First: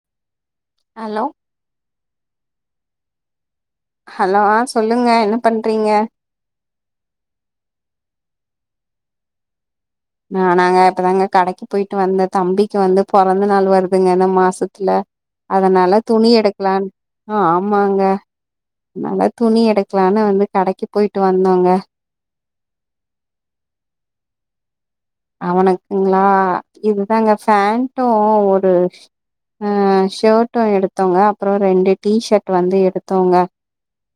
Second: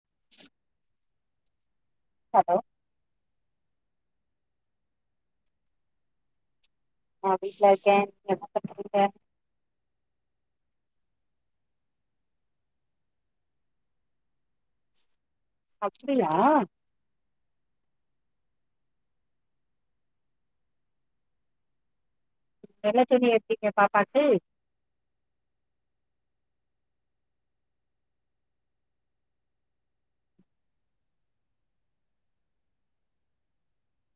[unintelligible] hello hello hello சொல்லுங்க என்ன பண்றீங்க நா வீட்ல இருக்கே [inaudible] ஆ நாங்க இப்பதாங்க கடைக்கு போயிட்டு வந்த தம்பிக்கு வந்து பொறந்த நாள் வருதுங்க இந்த மாசத்துல அதனால துணி அப்டியா எடுக்கலா ஆமாங்க நாங்க துணி எடுக்கலானு வந்து கடைக்கு போயிட்டு வந்தோங்க என்ன துணி எடுத்தீங்க பாப்பாக்கு அவனுக்குங்களா இதுதாங்க ஃபேண்டு ஒரு ஆ ஷர்ட்டு எடுத்தோங்க அப்றோ ரெண்டு டீஷர்ட் வந்து எடுத்தோங்க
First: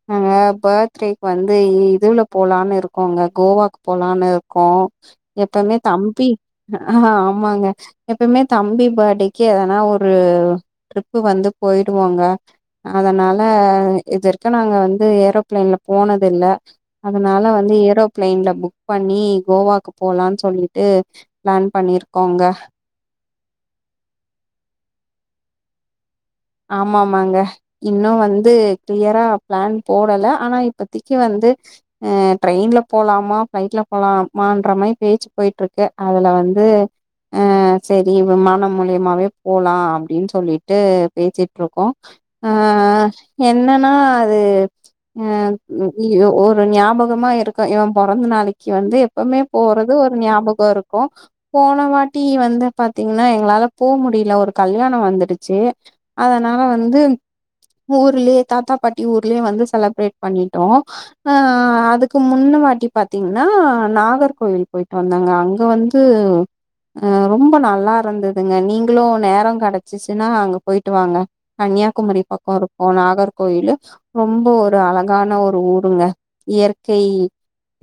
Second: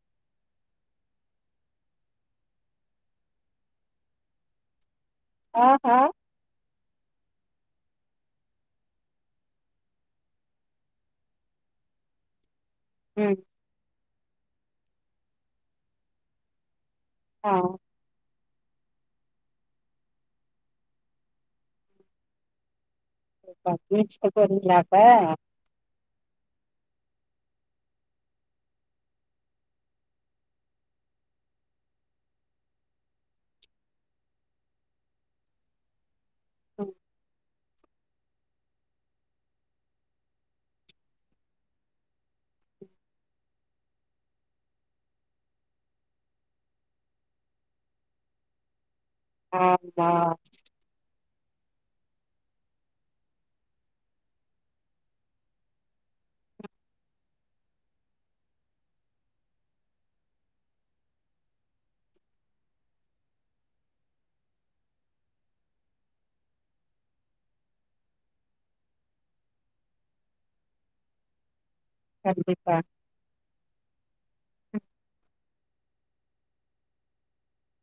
நாங்க பர்த்டேக்கு வந்து இதுல போலான்னு இருக்கோங்க கோவா போலான்னு இருக்கோ எப்போமே ஆஹா பி ஆ ஆமாங்க எப்பயுமே தம்பி பேர்டேக்கு எதுனா ஒரு ட்ரிப்பு வந்து போயிடுவோங்க ம் அதனால இது வரைக்கு நாங்க வந்து ஏரோபிளைன்ல போனது இல்ல அதனால ஆ வந்து ஏரோ பிளைன்ல புக் பண்ணி கோவாக்கு போலாம்னு சொல்லி ட்டு பிளான் பண்ணிருக்கோங்க அப்ப பீச் போய்ட்டு வரீங்களா அப்போ ஆமாமாங்க இன்னு வந்து கிளியரா பிளான் போடல ஆனா இப்பதைக்கு வந்து அ ட்ரெயின்ல போலாமா ஃபிளைட்ல போலாமான்ற மாரி பேச்சு போய்ட்டு இருக்கு அதுல வந்து ம் ஆ செரி விமானம் மூலியமாவே போலா அப்டின்னு சொல்லிட்டு பேசிட்டு இருக்கோ ஆ ஆ என்னன்னா அது அ இது ஒரு ஞாபகமா இருக்கு இவ பொறந்த நாளைக்கு வந்து எப்பவுமே போறது ஆமா ஒரு ஞாபகோ இருக்கு போன வாட்டி வந்து பாத்தீங்கன்னா எங்களால போ முடியல ஒரு கல்யானோ வந்துடுச்சு அதனால வந்து ஊர்லேயே தாத்தா பாட்டி ஊர்லேயே வந்து செலப்ரேட் பண்ணிட்டோ ஆ அதுக்கு முன்ன வாட்டி பாத்தீங்கன்னா நாகர்கோயில் போயிட்டு வந்தேங்க அங்க வந்து து ரொம்ப நல்லா இருந்ததுங்க நீங்களு நேரோ கெடச்சிச்சுன்னா அங்க போயிட்டு வாங்க கன்னியாகுமரி பக்கோ கண்டிப்பா இருக்கு நாகர் கோயில் ரொம்ப ஒரு அழகான ஒரு ஊருங்க இயற்கை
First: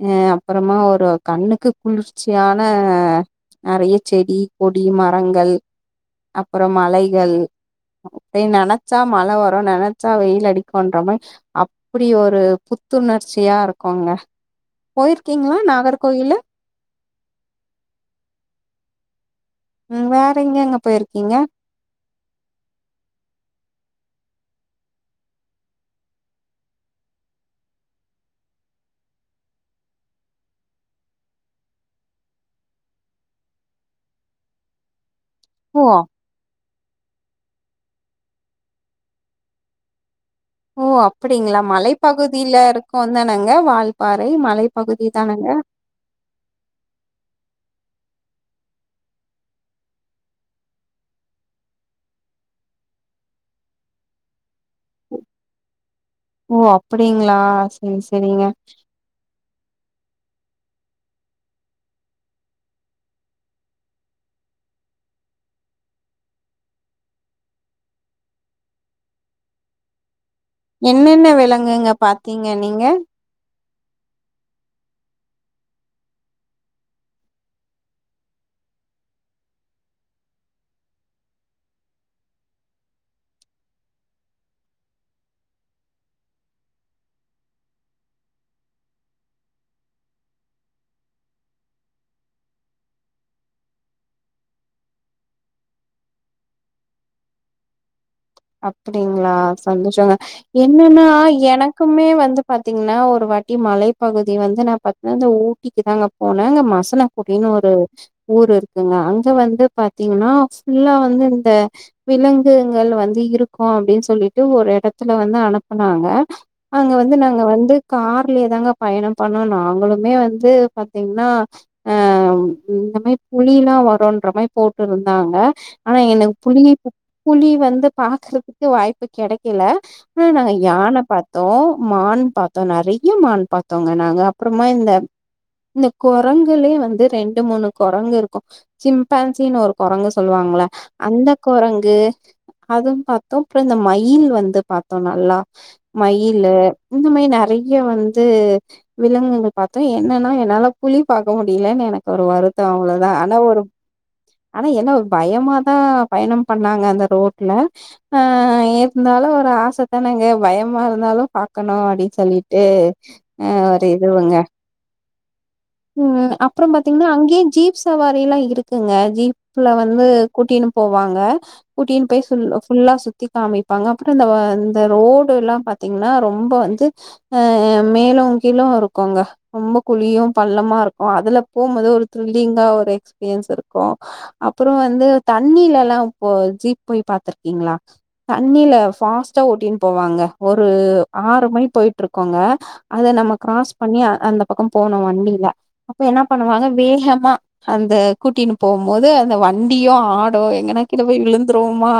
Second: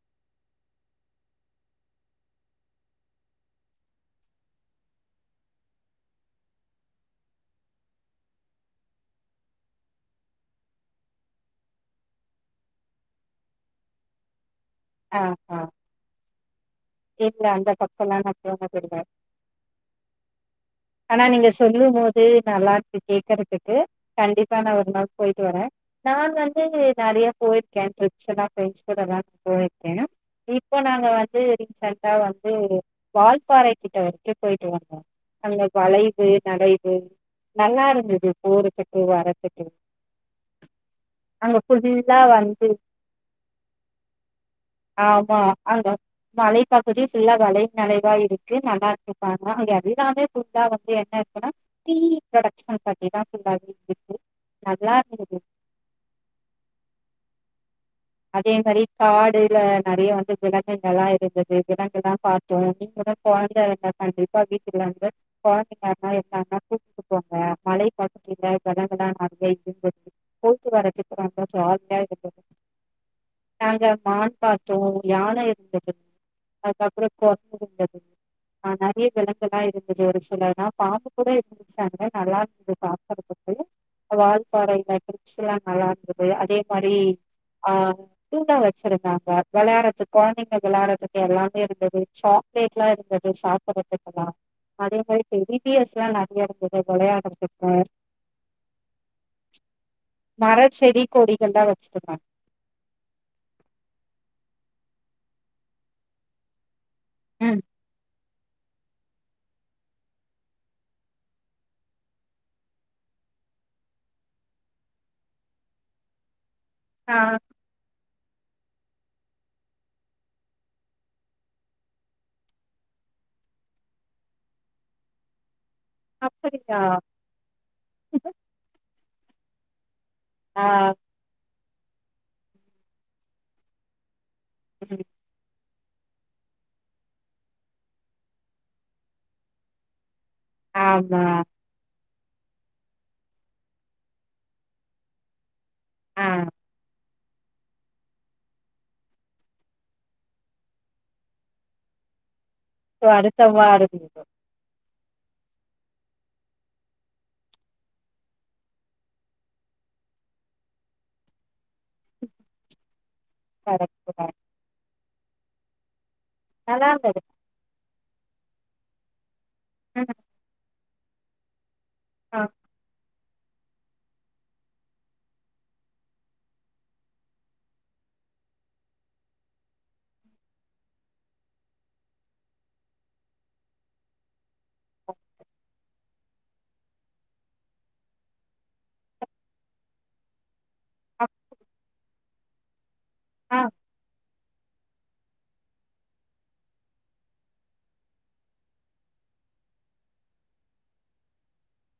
அ அப்பறமா ஒரு கண்ணுக்கு குளிர்ச்சியான நெறைய செடி கொடி மரங்கள் அப்பறம் மலைகள் நெனச்சா மழை வரும் நெனச்சா வெயில் அடிக்கும்ன்ற மாரி அப்படி ஒரு புத்துணர்ச்சியா இருக்கோங்க போயிருக்கீங்களா ஆஹா நாகர்கோயிலு இல்ல அந்த பக்கோ லா நா போனதுல்ல ம் வேற எங்க எங்க போயிருக்கீங்க நீங்க சொல்லும் போது நல்லா இருக்கு கேக்குறதுக்கு கண்டிப்பா நா ஒரு நாள் போயிட்டு வரே நா வந்து நெறைய போயிருக்கே ட்ரிப்ஸ் எல்லா பிரண்ட்ஸ் கூட எல்லா போயிருக்கே இப்போ நாங்க வந்து வந்து வால்பாறை கிட்ட வரைக்கு போயிட்டு வந்தோ அந்த ஓ வலை நது நல்லா இருந்துது போறதுக்கு வரறதுக்கு ஓ அப்படிங்களா ஃபுல்லா மலைப்பகுதியில வந்து இருக்கோ தானங்க வால்பாறை மலைப்பகுதி ஆமா தானங்க அங்க மலைப்பகுதி ஃபுல்லா வளை தழைவா இருக்கு நல்லா இருக்கு பாக்க அ எதுல்லாமே ஃபுல்லா வந்து என்ன இருக்குன்னா ரீ புரடோக்ஷன் பாத்தினா நல்லா இருக்குது ஓ அப்டிங்களா செரி செரிங்க அதே மெரி காடுல நெறைய வந்து விலங்குகலா இருந்தது விலங்கு தா பாத்தோ நீங்க தா கொழந்த கண்டிப்பா வீட்டுக்கு வாங்க கொழந்தைக்கார்னா இருந்தாங்னா கூப்ட்டு போங்க மலை பாத்துட்டீங்க கடங்களா அங்க போய்டு என்னென்ன விலங்குங்க பாத்தீங்க [unintelligible] நீங்க நாங்க மான் பாத்தோ யான இர்ந்துது அதுக்கப்றோ குர்ங்கு இர்ந்துது ஆ நெறைய விலங்கெல இர்ந்துசு ஒரு சில நா பாக்க கூட இல் புடிச்சாங்க நல்லா இருந்து பாக்கற்துக்கு வால்பாறையில ட்ரிப்ஸ்லா நல்லா இருந்துது அதே மாரி ஆ தூங்கா வச்சிருந்தாங்க விளையாற்றதுக் குழந்தைங்க விளையாறதுக்கு எல்லாமே இர்ந்துது சாக் லேட்லா இருந்தது சாப்பறது கெல்லா அதே மாரி வி பி எஸ் லா நெறைய இருந்தது விளையாட்றதுக்கு அப்டிங்ளா சந்தோசங்க மர செடி என்னனா கொடிகள்லா எனக்குமே வச்சிருந்தாங்க வந்து பாத்தீங்னா ஒரு வாட்டி மலைப்பகுதி வந்து நா பாத்னா இந்த ஊட்டிக்கிதாங்க போனே அங்க மஸ் தனக்குடினு ம் ஒரு ஊர் இருக்குங்க அங்க வந்து பாத்தீங்னா ஃபுல்லா வந்து இந்த விலங்குங்கள் வந் து இருக்கு அப்டின் சொல்லிட்டு ஒரு இடத்துல வந்து அனுப்பனாங்க அங்க வந்து ஆ நாங்க வந்து கார்லேதாங்க பயண பண்ணோ நாங்களுமே வந்து பாத்தீங்னா அ இந்த மாய் புலிலா வருன்ற மாய் போட் இருந்தாங்க ஆனா எனக் புலி அப்படியா புலி வந்து பாக்குறதுக் வாய்ப்பு கெடைக்கில ஆ நாங்க யான பாத்தோ மான் பாத்தோ நெறைய மான் பாத்தோங்க நாங்க அப்பறமா ம் இந்த ன்னு கொரங்குலே வந்து ரெண்டு மூணு கொரங்கு இருக்கு சிம்பான்சின் ஒரு குரங்கு சொல்லுவாங்ள ஆமா அந்த கொரங்கு அதுவு பாத்தோ அப்ற இந்த மயில் வந்து பாத்தோ நல்லா ஆ மயிலு இந்த மாய் நெறைய வந்து விலங்குங்க பாத்தோ என்னனா என்னால புலி பாக்க முடியலன் எனக்கு ஒரு வரு த்தோ சோ அவ்ளதா ஆனா ஒரு அழுத்தமா இருந்தது ஆனா என்ன ஒர் பயமா தா பயணம் பண்ணாங்க அந்த ரோட் ல ஆ இர்ந்தாலு ஒரு ஆசத்தானங்க பயமா இர்ந்தாலு பாக்கணு அப்டின் சொல்லிட்டு ஆ ஒரு கரெக்ட் தான் இதுவுங்க ம் அப்பற நல்லா பாத்தீங்னா இருந்தது அங்கியே ஜீப் சவாரிலா இருக்குங்க ஜீப்ல வந்து ம் கூட்டினு போவாங்க கூட்டின் போய் ஆ சொல் ஃபுல்லா சுத்தி காமிப்பாங்க அப்பற இந்த இந்த ரோடுலா பாத்தீங்னா ரொம்ப வந்து அ மேலவு கீழவு இருக்குங்க ரொம்ப குழியு பள்ளமா இருக்கு அதுல போம்போது ஒரு த்ரில்லிங்கா ஒரு எக்ஸ்பீரியன்ஸ் இருக்கு அப்புற வந்து தண்ணீலலா போ ஜீப் போய் பாத்திருக்கீங்ளா தண்ணில ஃபாஸ்ட்டா ஓட்டின் போவாங்க ஒரு அப் ஆறு மணி போய்ட்டு இருக்கோங்க அத நம்ம ஆ கிராஸ் பண்ணி அந்த பக்கம் போண் ணு வண்டில அப்ப என்னா பண்ணுவாங்க வேகமா அந்த கூட்டினு போவும் போது அந்த வண்டியு ஆடு எங்கன்னா கீழ போய் விழுந்துருவோமா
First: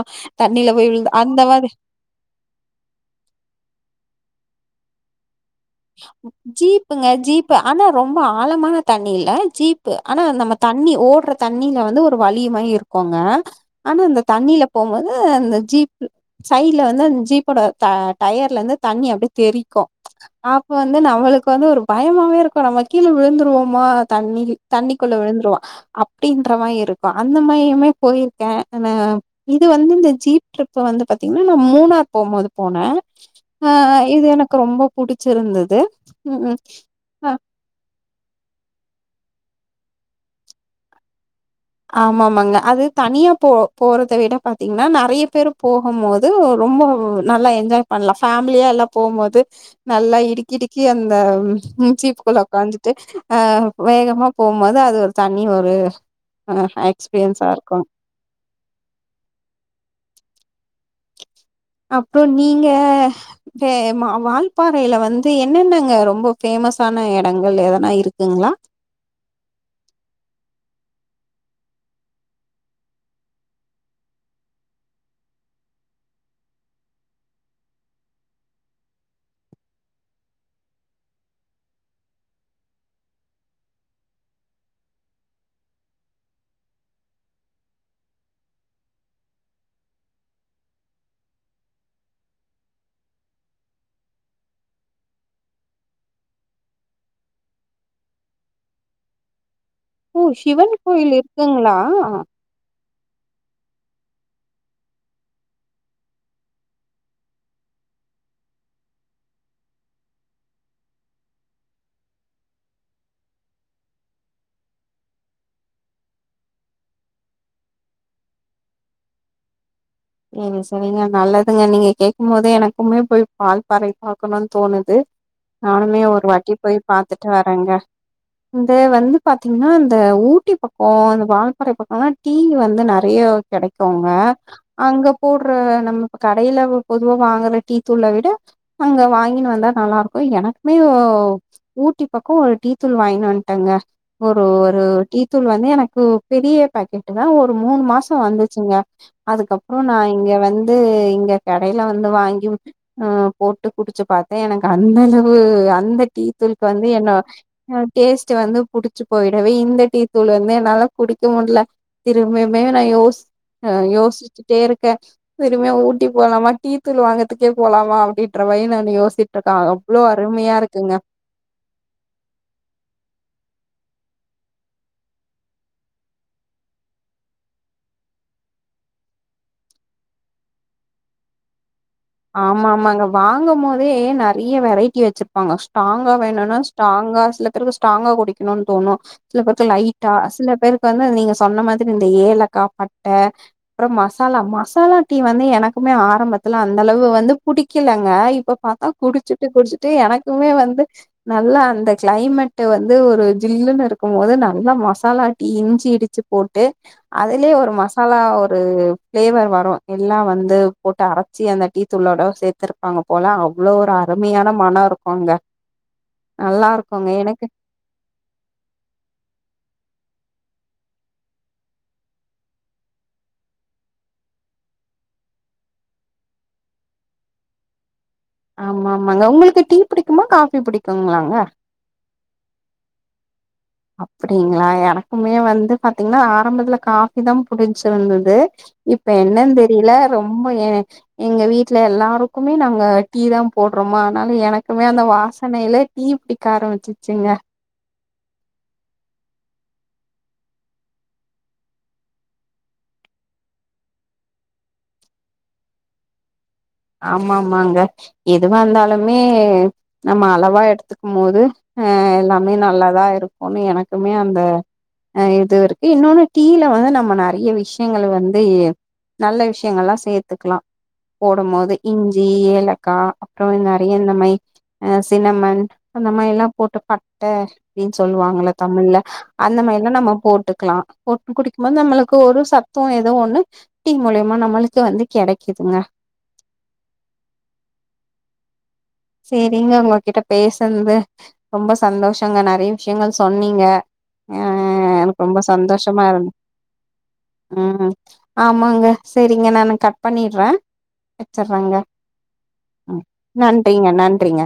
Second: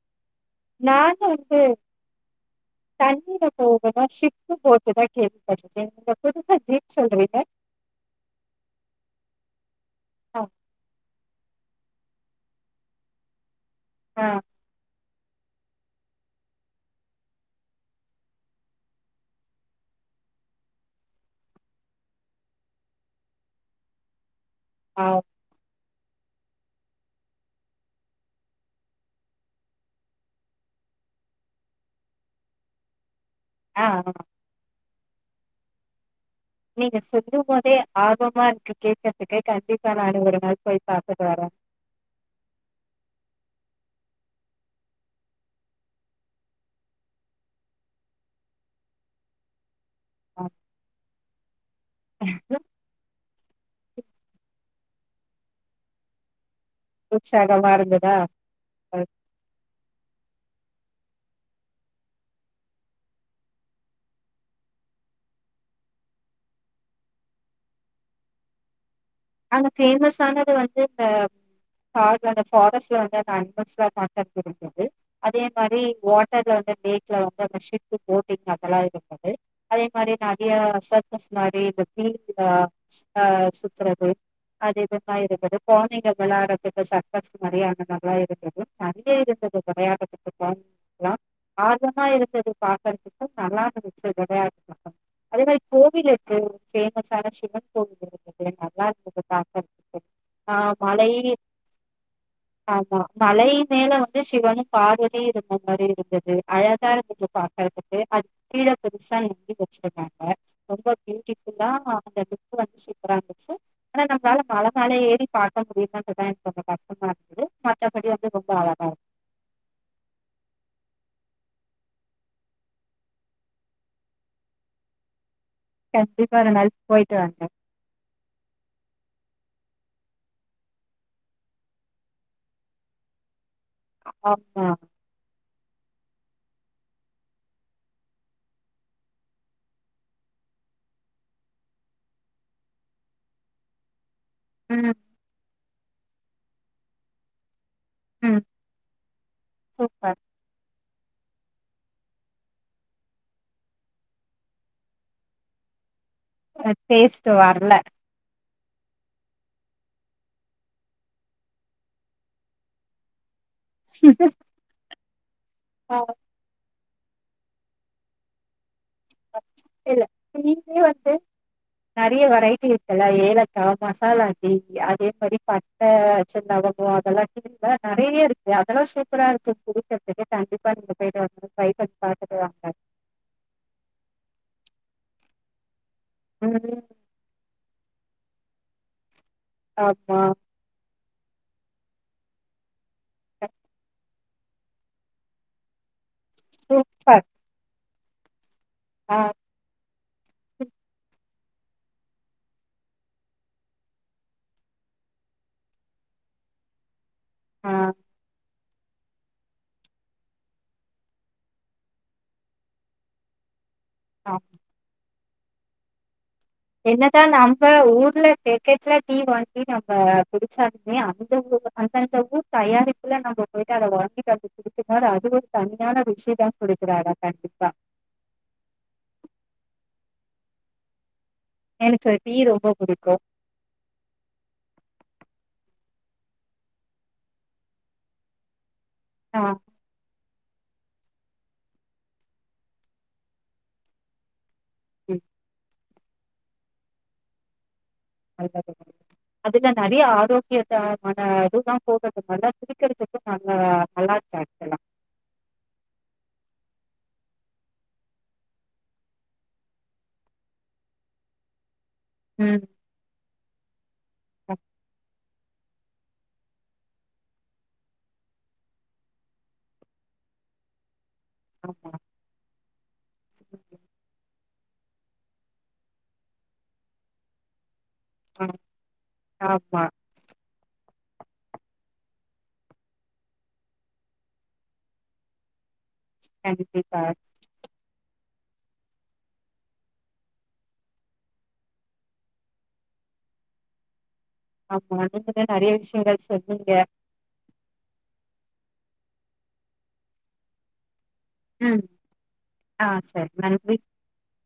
தண்ணில போய் விழுந் நானு அந்த வந்து மாரி தண்ணில போவ்துனா சிப்பு போட்டு தா கேள்விபட்ருக்க நீங்க புதுசா ஜீப் ஜீப்புங்க சொல்றீங்க ஜீப்பு ஆனா ரொம்ப ஆழமான தண்ணி இல்ல ஜீப்பு ஆனா ஆ நம்ம தண்ணி ஓட்ற தண்ணில வந்து ஒரு வழி மாறி இருக்குங்க ஆனா அந்த ஆ தண்ணில போம்போது அந்த ஜீப்பு சைட்ல வந்து அந்த ஜீப்போட டயர்லந்து தண்ணி அப்டியே தெறிக்கு இப்ப வந்து நம்மளுக்கு வந்து ஒரு பயமாவே இருக்கு நம்ம கீழ விழுந்துருவோமா தண்ணி ஆ தண்ணிக்குள்ள விழுந்துருவா அப்டின்ற மாரி இருக்கு அந்த மாரியுமே போயிருக்கே ஆனா இது வந்து இந்த ஜீப் டரிப் வந்து பாத்தீங்ன்னா நா மூணார் போம்மோது போனே ஆ இது எனக்கு ரொம்போ புடிச்சிருந்தது ம் ம் நீங்க சொல்லும் போதே ஆர்வமா இருக்கு கேக்கறதுக்கு கண்டிப்பா நானு ஒரு நாள் போய் பாத்துட்டு வரே ஆமாமாங்க அது தனியா போ போறத விட பாத்தீங்ன்னா நெறைய பேரு போகும் போ து ரொம்ப நல்லா என்ஜாய் பண்லா ஃபேமிலியா எல்லா போம்மோது நல்லா ஆ இடுக்கிடுக்கி அந்த ம் ஜீப்க்குள்ள உக்காஞ்சு ட்டு வேகமா போம்மோது அது ஒரு தனி ஒரு அ உற்ச்சாகமா இருந்ததா அப்றோ நீங்க டே ம வால்பாறையில வந்து என்னென்னங்க ரொம்பஃ ஃபேமஸான எடங்கள் எதனா இருக்குங்ளா அங்க ஃபேமஸானது வந்து இந்த காட்னத்னல அந்த ஃபாரஸ்ட்ல வந்து அந்த அனிமல்ஸ்லா காட்டக் வரும்போது அதே மாரி வாட்டர்ல வந்து லேக்ல வந்து அந்த ஷிப்பு போட்டிங் அதெல்லா இருந்தது அதே மாரி நெறிய சர்கஸ் மாரி இந்த [unintelligible] ஆ சுத்துறது அது இதுதா இருக்குது கொழந்திங்க விளாட்ரதுக்கு சர்க்கஸ் மாரியான எல்லா இருக்குது நெறைய இருந்தது விளயாட்ரதுக்கு கொழந் ங்லாஆர்வமா இருந்தது பாக்கறதுக்கு நல்லா இருந்துச்சு விளயாட் [unintelligible] அதே மாரி கோவில் இருக்கு ஒரு ஃபேமஸான சிவன் கோவில் இருக்குது நல்லா இருக்குது பாக்க ஓ சிவன் கோயில் இருக்குங்ளா ஆமா மலை மேல வந்து சிவனு பார்வதியு இருந்த மாரி இருக்குது அழகா இருந்துச்சு பா க்கத்துக்கு அது கீழ பெருசா நந்தி வெச்சிருகாங்க ரொம்ப பியூட்டிஃபுல்லா அந்த [unintelligible] வந்து சூப்பரா இருந்துச்சு ஆனா நம்ளால மல மேல ஏறி பாக்க முடிலேன்றதா எனக்கு கொஞ்சோ கஷ்டமா இருந்தது மத்தபடி வந்து ரொம்ப அழகா இருக் ம் சரிங்க நல்லதுங்க நீங்க கேக்குமோதே எனக்குமே போய் வால் பறை பாக்கணுன் தோணுது நானுமே ஒரு கண்டிப்பா வாட்டி நாள் போய் போயிட்டு பாத்துட்டு வாங்க வரேங்க இந்த வந்து பாரனத்தீங்ன்னா அந்த ஊட்டி பக்கௌ இந்த வால்கறை பக்கோலா டீ வந்து நெறைய கெடைக்குவ்ங்க ஆமா அங்க போடுற நம்ம கடையில பொதுவா வாங்குற டீ தூள விட அங்க வாங்கினு வந்தா நல்லாருக்கு எனக்குமே ஓ ஊட்டி பக்கோ ஒரு டீத்தூள் வாய்ன் வந்டங்க ஒரு ஒரு ம் டீ தூள் வந்து எனக்கு பெரிய பேக்கெட்டுதா ஒரு மூணு மாஸ் சோ ம் வந்துச்சுங்க அதுக்கப்றோ நா சூப்பர் இங்க வந்து இங்க கடைல வந்து வாங்கி அ போட்டு குடிச்சு பாத்தே எனக்கு அந்தளவு அந்த டீ தூள்க் வந்து என்ன டேஸ்ட் வரல அ டேஸ்ட்டு வந்து குடிச்சு போயிடவே இந்த டீ தூள் வந்து என்னால குடிக்க முட்ல திரும்பையுமே நா யோஸ் ஆ யோசிச்சுட்டே இருக்கே திரும்மியு ஆ ஊட்டி போலாம டீ தூள் வாங்கற்துக்கே போலாமா அப்டின்ற மாரி நா யோசிட்ருக்கே அவ்வளோ இல்ல அருமையா டீலே இருக்குங்க வந்து நெறைய வெரைட்டி இருக்குல்ல ஏலக்கா மசாலாட்டீ அதே மாரி பட்ட ச்ச லவங்கோ அதெல்லா டீல நறைய இருக்கு அதெல்லா சூப்பரா இருக்கு குடிக்கற்துக்கு கண்டிப்பா நீங்க போய்ட்டு வாங்க [unintelligible] ஆமா ஆமாங்க வாங்கம்மோதே நறிய வெரைட்டி வச்சிருப்பாங்க ஸ்ட்ராங்கா வேணுனா ம் ஸ்ட்ராங்கா சில பேருக்கு ஸ்ட்ராங்கா குடிக்கணுன் தோணு சில பேருக்கு லைட்டா ஆமா சில பேருக்கு வந்து நீங்க சொன்ன மாதிரி இந்த ஏலக்கா பட்ட அப்றம் மஸ் மசாலா மசாலா டீ வந்து எனக்குமே ஆரம்பத்துல அந்த அளவு சூப்பர் வந்து புடிக்கலங்க இப்ப பாத்தா ஆ குடிச்சுட்டு குடிச்சுட்டு எனக்குமே வந்து நல்லா அந்த கிளைமேட் வந்து ஒரு ஜில்லுன்னு இருக்கும் போது நல்லா மசாலாட்டீ இஞ்சி இடிச்சு போட்டு அதுலே ஆ ஒரு மசாலா ஒரு பிளேவர் வரும் எல்லா வந்து போட்டு அர ச்சு அந்த டீத்தூளோட சேத்திருப்பாங்க போல அவ்வளோ ஒரு ஆ அருமையான மனோ இருக்குங்க நல்லா இருக்குங்க என்னதா எனக்கு நாம் ந ஊர்ல பாக்கெட்ல டீ வாங்கி நம்ம குடிச்சாலுமே அந்த ஊ அந்தந்த ஊர் தயாரிப்புல நம்ம போயிட்டு அத வாங்கிட்டு வந்து குடிக்கும் போது அது ஒரு தனியான ருஷி தா குடுக்குறோ கண்டிப்பா ஆமா ஆமாங்க உங்களுக்கு டீ புடிக்குமா காபி புடிக்குங்களாங்க எனக்கு டீ ரொம்ப புடிக்கும் அப்டிங்களா எனக்குமே வந்து பாத்தீங்கன்னா ஆரம்பத்துல காபி தா புடிச்சுர்ந்தது இப்ப ஆ என்னன் தெரியல ரொம்ப எங்க வீட்ல எல்லாருக்குமே நாங்க டீ தா போட்றோமா அதுனால எனக் குமே அந்த ம் வாசனையிலே டீ புடிக்க ஆரம்பிச்சிச்சுங்க [unintelligible] அதுல நறையா ஆரோக்கியமான இதுதான் போகது நல்ல குடிக்கிறதுக்கு நல்ல நல்லா [unintelligible] ஆமாமாங்க எதுவா இருந்தாலுமே நம்ம அளவா எடுத்துக்கும் போது ஆ எல்லாமே ம் நல்லாதா இருக்குன்னு எனக்குமே அந்த ஆ இது இருக்கு இன்னோன்னு டீ ல வந்து நம்ம நறைய்ய விஷயங்கள் வந்து நல்ல விஷயங்கள்லா சேத்துக்கலா போடும் போது ஆமா இஞ் சி ஏலக்கா அப்புற நறைய இந்த மாய் அ சின்னமன் அந்த மாரில்லா போட்டு பட்ட அப்டின்னு ஆ சொல்லுவாங்கள தமிழ்ல அந்த ஆமா மாரில்லா நம்ம போட்டு க்லா போட்டு குடிக்கும்போது நம்மளுக்கு ஒரு சத்தும் எது ஒன்னு டீ மூலியமா நம்மளுக்கு வந்து கெடைக்கிதுங்க கண்டிப்பா சேரிங்க உங்ககிட்ட பேசுறது ரொம்ப சந்தோஷங்க நறைய விஷயங்கள் சொன்னீங்க அ ஆமா எனக்கு ரொம்ப நீங்கதா நறைய சந்தோஷமா விஷயங்கள் இருந்து சொன்னீங்க ம் ஆமாங்க சரிங்க நானு கட் பண்ணிறே வச்சுர்றேங்க ம் ஆ சரி நன்றி நன்றிங்க நன்றிங்க